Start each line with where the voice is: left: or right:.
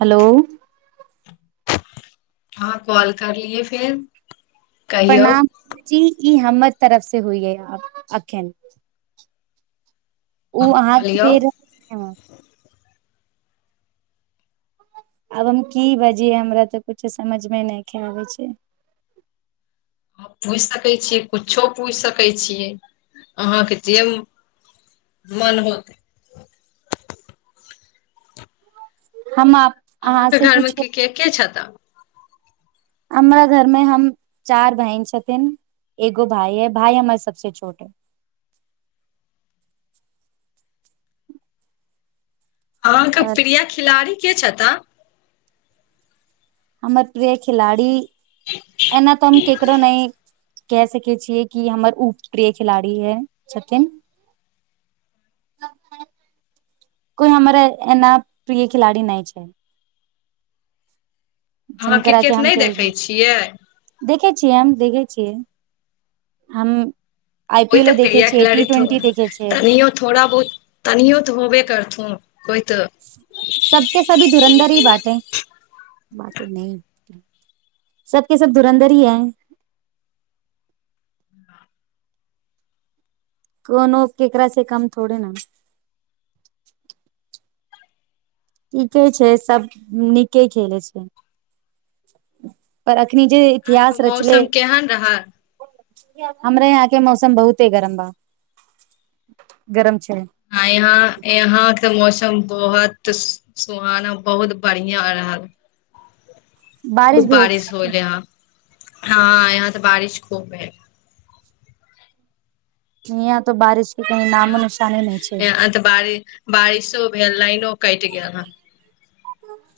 right: Hello
left: हँ call करलियए फेर। कहियौ
right: प्रणाम जी ई हमर तरफ से होइ यै अखन। ओ
left: अहाँ
right: अहाँके
left: बोलियौ
right: बेर रहल आब हम की बजियै हमरा तऽकछो समझमे नहि ख आबै छै।
left: ह पूछि सकै छियै किछो पूछि सकै छियै। अहाँके छिय मन होतै
right: हम अहाँ
left: अहाँके
right: से
left: घरमे
right: पूछिय
left: के के छता।
right: हमरा घर मे हम चार बहिन छथिन एगो भाय है भााय हमर सबसे छोट है।
left: हँ एक
right: और
left: प्रिय खिलाड़ी के छता।
right: हमर प्रिय खिलाड़ी एना त केकरो नहि क सकै छियै कि हमर उ प्रिय खिलाड़ी है छथिन कोई हमर एना प्रिय खिलाड़ी नहि छै।
left: अहाँ
right: जिनकरा के
left: क्रिकेट नहि देखैत छियै।
right: जि हम देखै छियै हम
left: ओ
right: आईपीएलो
left: त
right: देखे
left: प्रिया
right: छियै टी
left: खिलाड़ी थो
right: ट्वेंटी देखे छियै
left: तनयो थोड़ा बहुत तनिो त होबे करथौ।
right: सबके सभी धुरन्धर ही बाँटे। बाते न सबबके सब धुरन्धर ही है [unintelligible] कोनो केकरा से काम थोड़े ने। ठीके छै सब नीके खेलै छै पर कखनी जे
left: आइके
right: इतिहास रचल
left: मौसम केहन रहल
right: हमरा यहाँके मौसम बहुतते गरम बा गरम छै।
left: ह यहाँ यहाँके मौसम बहुत सुहाना बहुत बढ़ििया रहल।
right: बारिश
left: खूब
right: भीज छै।
left: होले हँ हँ यहाँ त बारिश खूब है।
right: यहाँ तो बारिश के कहीं
left: ह
right: नामो निशाने नहि छै
left: तऽ बारी बारिश त भेल लइनो कटि गेल हे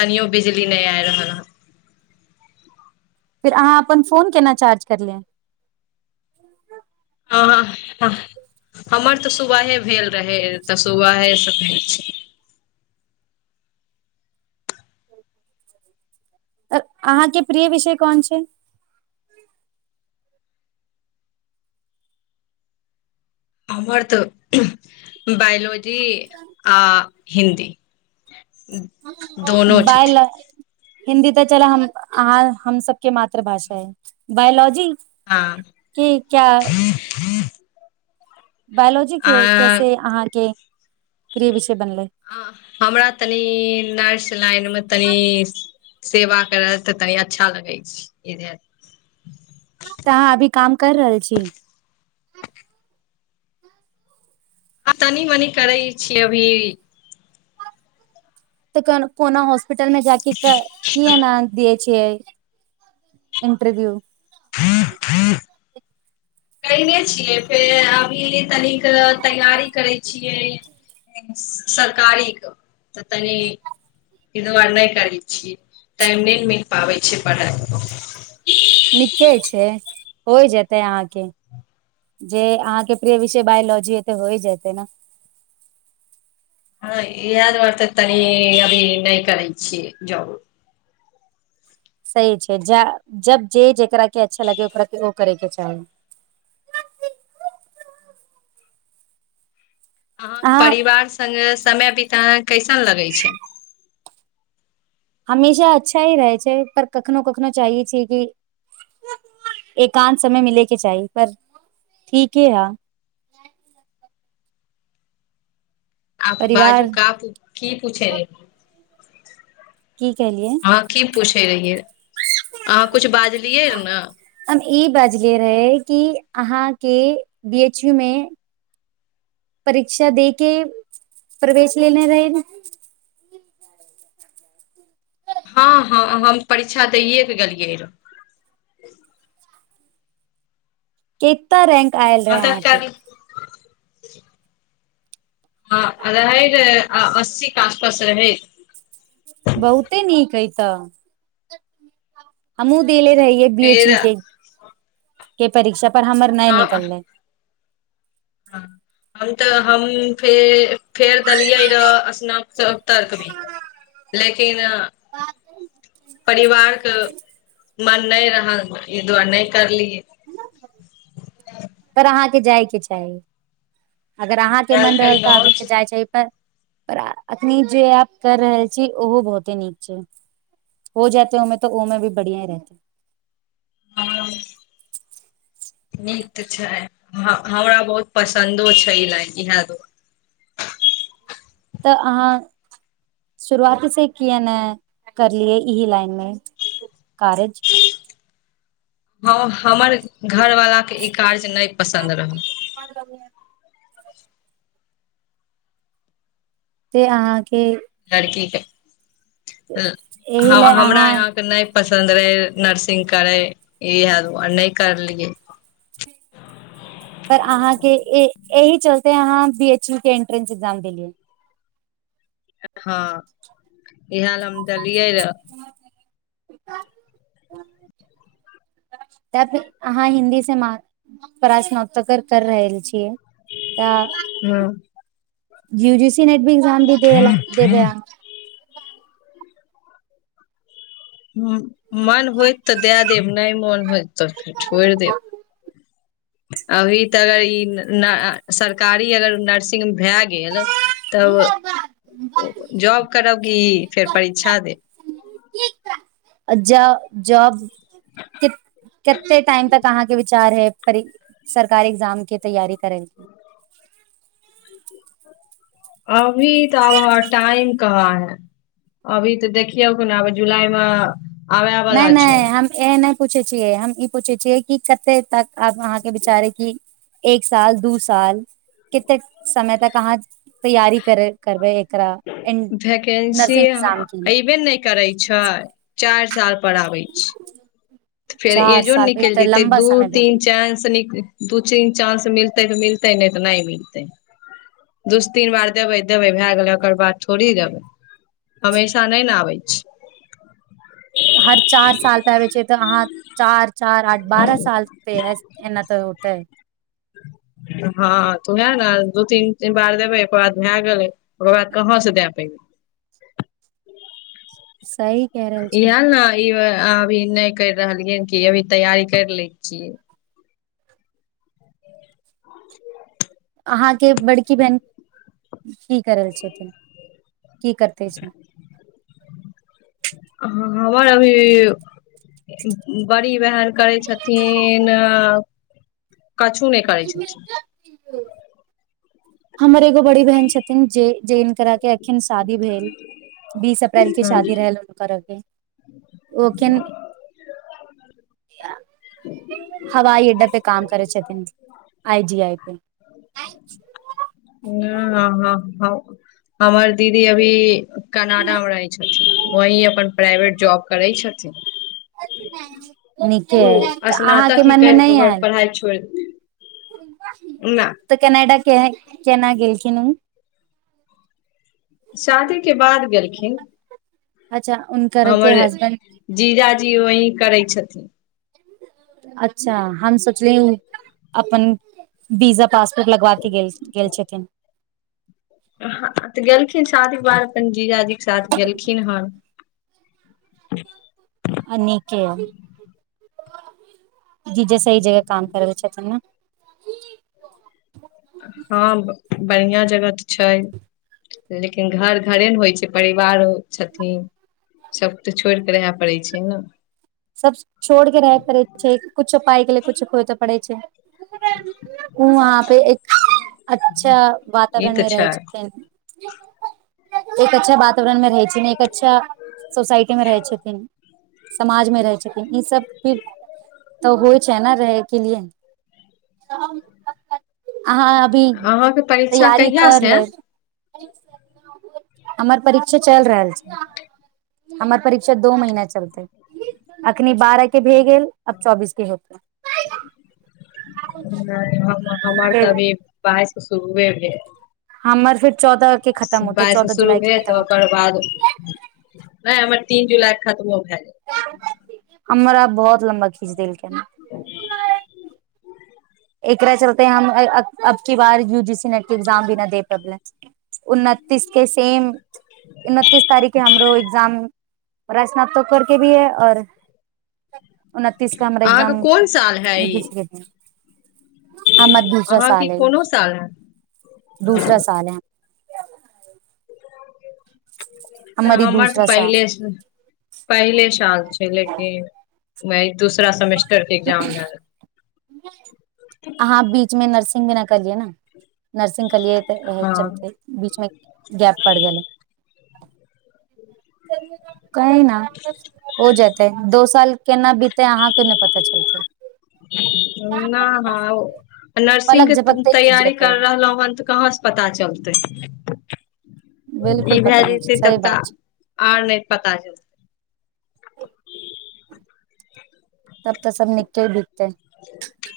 left: तनीयो बिजली नहि आई रहल हँ
right: फेर अहाँ अपन फोन केना चार्ज कर लिय
left: तऽ हँ हमर त सुबहे भेल रहैय सुबह से भेल छ
right: अहाँके प्रिय विषय कोन छै
left: हमर तऽ बायोलॉजी आ हिन्दी दोनो
right: बाय ल
left: छथिन
right: हिन्दी तऽ चलऽ अहाँ हम सबके मातृभाषा है बायोलॉजी
left: हँ
right: के क्या
left: ह ह
right: बायोलॉजी के कैसे अहाँके प्री विषय बनलै
left: आ हमरा तनी न लाइन मे तनी सेवा कर तऽ तनी अच्छा लगै छै इधर
right: तऽहाँ अभी काम कर रहल छी
left: हँ तनी मनि करै छियै अभी
right: तऽ को कोना होस् पिटल में जाके की एना दिय इन्टरव्यू
left: कने छियै फेर अभी तनिक तैयारी करै छियै सरकारीके तऽ तनि एहि दुआरे नहि करै छियै टाइम नहि ने मिल पाबै छैिय पढ़ाइ
right: निके छै हो जेतै अहाँके जे अहाँके प्रिय विषय बायोलॉजी हेतै होइ जेतै ने
left: हँ इएह दुआरे तऽ तनी अभी नहि करै छियै जॉब
right: सही छै जा जब जे जेकरा के अच्छा लगे ओकरा के ओ करेके चाही
left: अहाँ परिवार संगे समय बितायब कैसन लगै छै
right: हमेशा अच्छा ही रहै छै पर कखनो कखनो छियै कि एकान्त समय मिलेके चाही पर ठीके है
left: आ
right: परिवार
left: बाजू क की पूछे रहे
right: की कैयलियै
left: से
right: हम ई बाजले रहे कि अहाँ के बी एच यू मे परीक्षा दे के प्रवेश लेने रहै न
left: हँ हँ हम परीक्षा दैए कऽ गेलियै रहऽ
right: केत रैंक आयल रहेै अहाँके
left: से ह रहे रह अस्सीे आसपास रहै
right: बहुते नीक अइ तऽ हमू देले रहियै बी एच
left: फेर
right: यू के
left: आ,
right: ई परीक्षा पर हमर नहि निकल लैय
left: ह हम तऽ हम फे फेर देलियै रह स्नत तर्क भी लेकिन परिवारके मन नहि रहल ई दुआरे नहि करलियै
right: के जाइके चाही अगर अहाँके
left: आयल
right: मन
left: फेर
right: रहल तऽ
left: गाँव
right: अके
left: छै,
right: जाइ पर पर अखनी जे आप कर रहल छी ओहो बहुते नीक छै हो जाते ओमे तऽ ओमे भी बढ़िया ही रहते
left: हँ नीक छै हमरा बहुत पसन्दो छै ई लाइन इएह दुआरे
right: तऽ अहाँ शुरुआतीसँ किए ने करलियै इह लाइन मे कारज
left: हँ हमर घरवालाक के ई कारज नहि पसन्द रहल
right: से अहाँके
left: लड़कीे के
right: एहि ले
left: हमरा
right: अहाँ
left: यहाँके नहि पसन्द रहै नर्सिंग करै इह नहि करलियै
right: पर अहाँके एहि चलते अहाँ बी एच यू के एंट्रेंस एक्जाम देलियै
left: हँ इहाल हम त अ दिय रह
right: त अहाँ हिन्दी से प्रास्नात्तर कर रहल छियै तऽ
left: हँ
right: यूजी सी नेट भी ए्जाम भी देबै अहाँ
left: मन होइत तऽ दए देब नहि मोन होइत तऽ छोड़ि देब अभी तऽ अगर ई सरकारी अगर नर्सिंग भए गेल तब जॉब करब की फेर परीक्षा देब
right: ज जॉब कते टाइम तक अहाँके विचार है सरकारी एग्जाम के तैयारी करै
left: अभी तऽ अब ह टाइम कहाँ है अभी तऽ देखियौ ने अ जुलाई मे आबे
right: नइ
left: वाला छै
right: नइ हम ए नइ पूछे छियै हम ई पूछे छियै कि कते तकब अहाँ के विचारे क एक साल दू साल कते समय तक अहाँ तैयारी कर करबे
left: भैकेंसी
right: की
left: अयबे ने नहि करै छै चारि साल पर आबै छै तऽ फेर
right: चार
left: एजो ने
right: साल पे
left: निकलि
right: तऽ
left: जेते
right: लम्बा
left: दू
right: समय भए
left: तीन
right: गेल
left: चांस न दू तीन चांस मिलते तऽ मिलते तै नहि तऽ नहि मिलतै दूस तीन बार देबै देबै भए गेलै ओकर बाद थोड़ी देबै हमेशा नहि ने आबै छै
right: हर चार साल पबै छै तऽ अहाँ चार चार आठ बारह साल प एना त होतै
left: हँ तऽ उएह ने दू तीन तीन बार देबै ओकर बाद भए गेलै ओ बाद कहाँ से देय पैबै
right: सही कहि रहल छी
left: ए न ई अभी नहि कर रहलियै कि अभी तैयारी करि लै छियै [inaudible]
right: अहाँके बड़की बहिन की करैल छथिन की करते छै
left: हँ हमर अभी बड़ी बहन करै छथिन कछू नहि करै छथि
right: हमरे बड़ी बहन छथिन जे जेन तरह के अखन शादी भेल बीस अप्रैल के
left: हँ
right: शादी रहल हुनकर अग ओ के हवाई अड्डा पे काम करै छथिन आई जी आई पे
left: ह ह हँ हमर दीदी अभी कनाडामे रहै छथिन वही अपन प्राइवेट जॉब करै छथिन चल
right: अथ नहि
left: ओ स्नातक ही कर के ओकर
right: आयल
left: पढ़ाइ छोड़ दे
right: तऽ कनाडा के केना गेलखिन उ
left: शादी के बाद गेलखिन
right: अच्छा हुनकर के
left: हमर
right: हसबेंड
left: जीजाजी वही करै छथिन
right: अच्छा हम सोचली अपन वीजा पासपोर्ट लगवा क गेल गेल छथिन
left: तऽ गेललखिन शादी बार प जीजाजी के साथ गेलखिन हन [inaudible]
right: आ नीके य जी जे सही जगह काम करबे छथिन ने
left: हँ बढ़ियां जगह तऽ छै लेकिन घर घरे ने होइ छै परिवार ओ छथिन सब तऽ छोड़ के रहय पड़ै छै ने
right: सब छोड़ के रहै पड़ै छै कछो पाइके ले कछ होइ त पढ़ै छै उ वहाँ पे एक अच्छा
left: ई
right: वातावरण
left: तऽ
right: मे
left: छै
right: रहै छथिन एक अच्छा वातावरण में रह एक अच्छा सोसाइटी मे रहै छथिन समाज में ई सब तऽ होइ छै ने रहैके लिए अहाँ अभी
left: अहाँके परीक्षा
right: तैयारी
left: कहिया
right: कर
left: से है
right: लेब हमर परीक्षा चलि रहल छै हमर परीक्षा दो महीना चलतै अखनि बारह के भए गेल अब चौबीस के होत
left: नहि हमर तऽ अभी बाइस शुरुए भेल
right: हमर फेर चौदह के खतम होते
left: बाइस
right: चौदह
left: शुरू
right: जुलाई के
left: भेल
right: खतम
left: तऽ ओकर
right: होते
left: बाद नहि हमर तीन जुलाई खतमो भे
right: अर आ बहुत लम्बा खीच देलके एकरा चलते हम अबके बार यूजी सी नेट के एग्जाम भी नहि दे पबल उनतीस के सेम ऊनतीस तारीख़ हमरो इग्जाम ओ स्ना त करके भी है आऔर उन्तीसके हमरा
left: अहाँके
right: एग्जाम
left: कोन साल है ई
right: भसके हममरा दूसरा
left: अहाँके
right: साल है
left: कोनो साल है
right: दूसरा साल है
left: तऽ
right: ई
left: हमर तऽ
right: दूसरा
left: पहिले
right: साल
left: पहिले साल छै लेकिन दूसरा सेमेस्टर के एग्जाम लए रहल।
right: अहाँ बीच मे नर्स सिंग ना करलियए ने नर्सिंग कलियै तऽह
left: हँ
right: चलते बीचमे गैप पड़ि गेलै स कहै न हो जातेै दो साल केना बीते अहाँ के नहि पता चलत
left: नहि ह नर्सिंग
right: पलक
left: के
right: झपकते बीत
left: तैयारी
right: जेतै
left: कर रहलहु हन तऽ कहाँसँ पता चलतै ई
right: बिल्कुल
left: भए
right: पता नहि छै
left: जतै तब
right: सही
left: तऽ
right: बात छै
left: आर नहि पता छै
right: तब तऽ सब निकले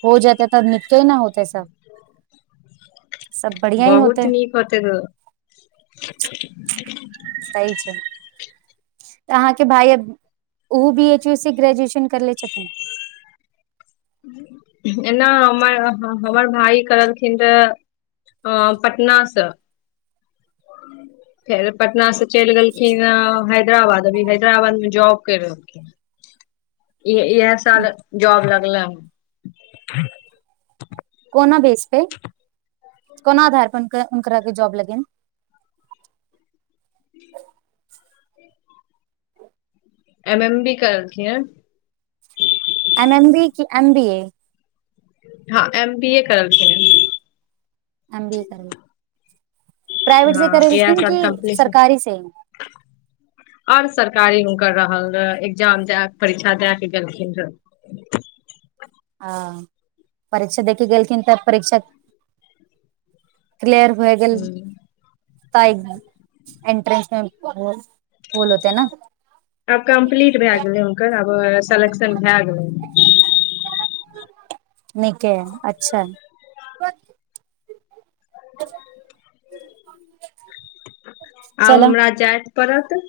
right: हो जेतेै तब न केना होतै सब सब बढ़िया ही
left: बहुत
right: होतै
left: निक होते त ठ ठीक
right: सही छै तऽ अहाँके भाय अ ओहो बी एच यू स ग्रेजुएशन करले छथिन
left: एना हमर हमर भाय करलखिन रह अ पटनासँ फेर पटना से चलि गेलखिन हैदराबाद अभी हैदराबाद मे जॉब कर रहलखिन इ इह साल जॉब लगले ह
right: बेस पे कोन आधार पर जॉब लगेन
left: ह एम एम बी करलखिन
right: एम एम बी की एम बी ए
left: हँ एम बी ए करलखिन
right: एम बी ए कर
left: हँ इह साल कम्प्लीट है
right: सरकारी से
left: आओर सरकारी हु कर रहल रह एग्जाम द परीक्षा दए के गेलखिन रह
right: आ परीक्षा देख कऽ गेलखिन तऽ परीक्षा क्लियर भए गेल
left: ह
right: तैं ने एंट्रेन्स मे होल होते ने
left: आब कम्प्लीट भए गेलै हुनकर आब सेलेक्शन भए गेलैन
right: नीके अच्छा
left: आब
right: चलऽ
left: हमरा जाइत परत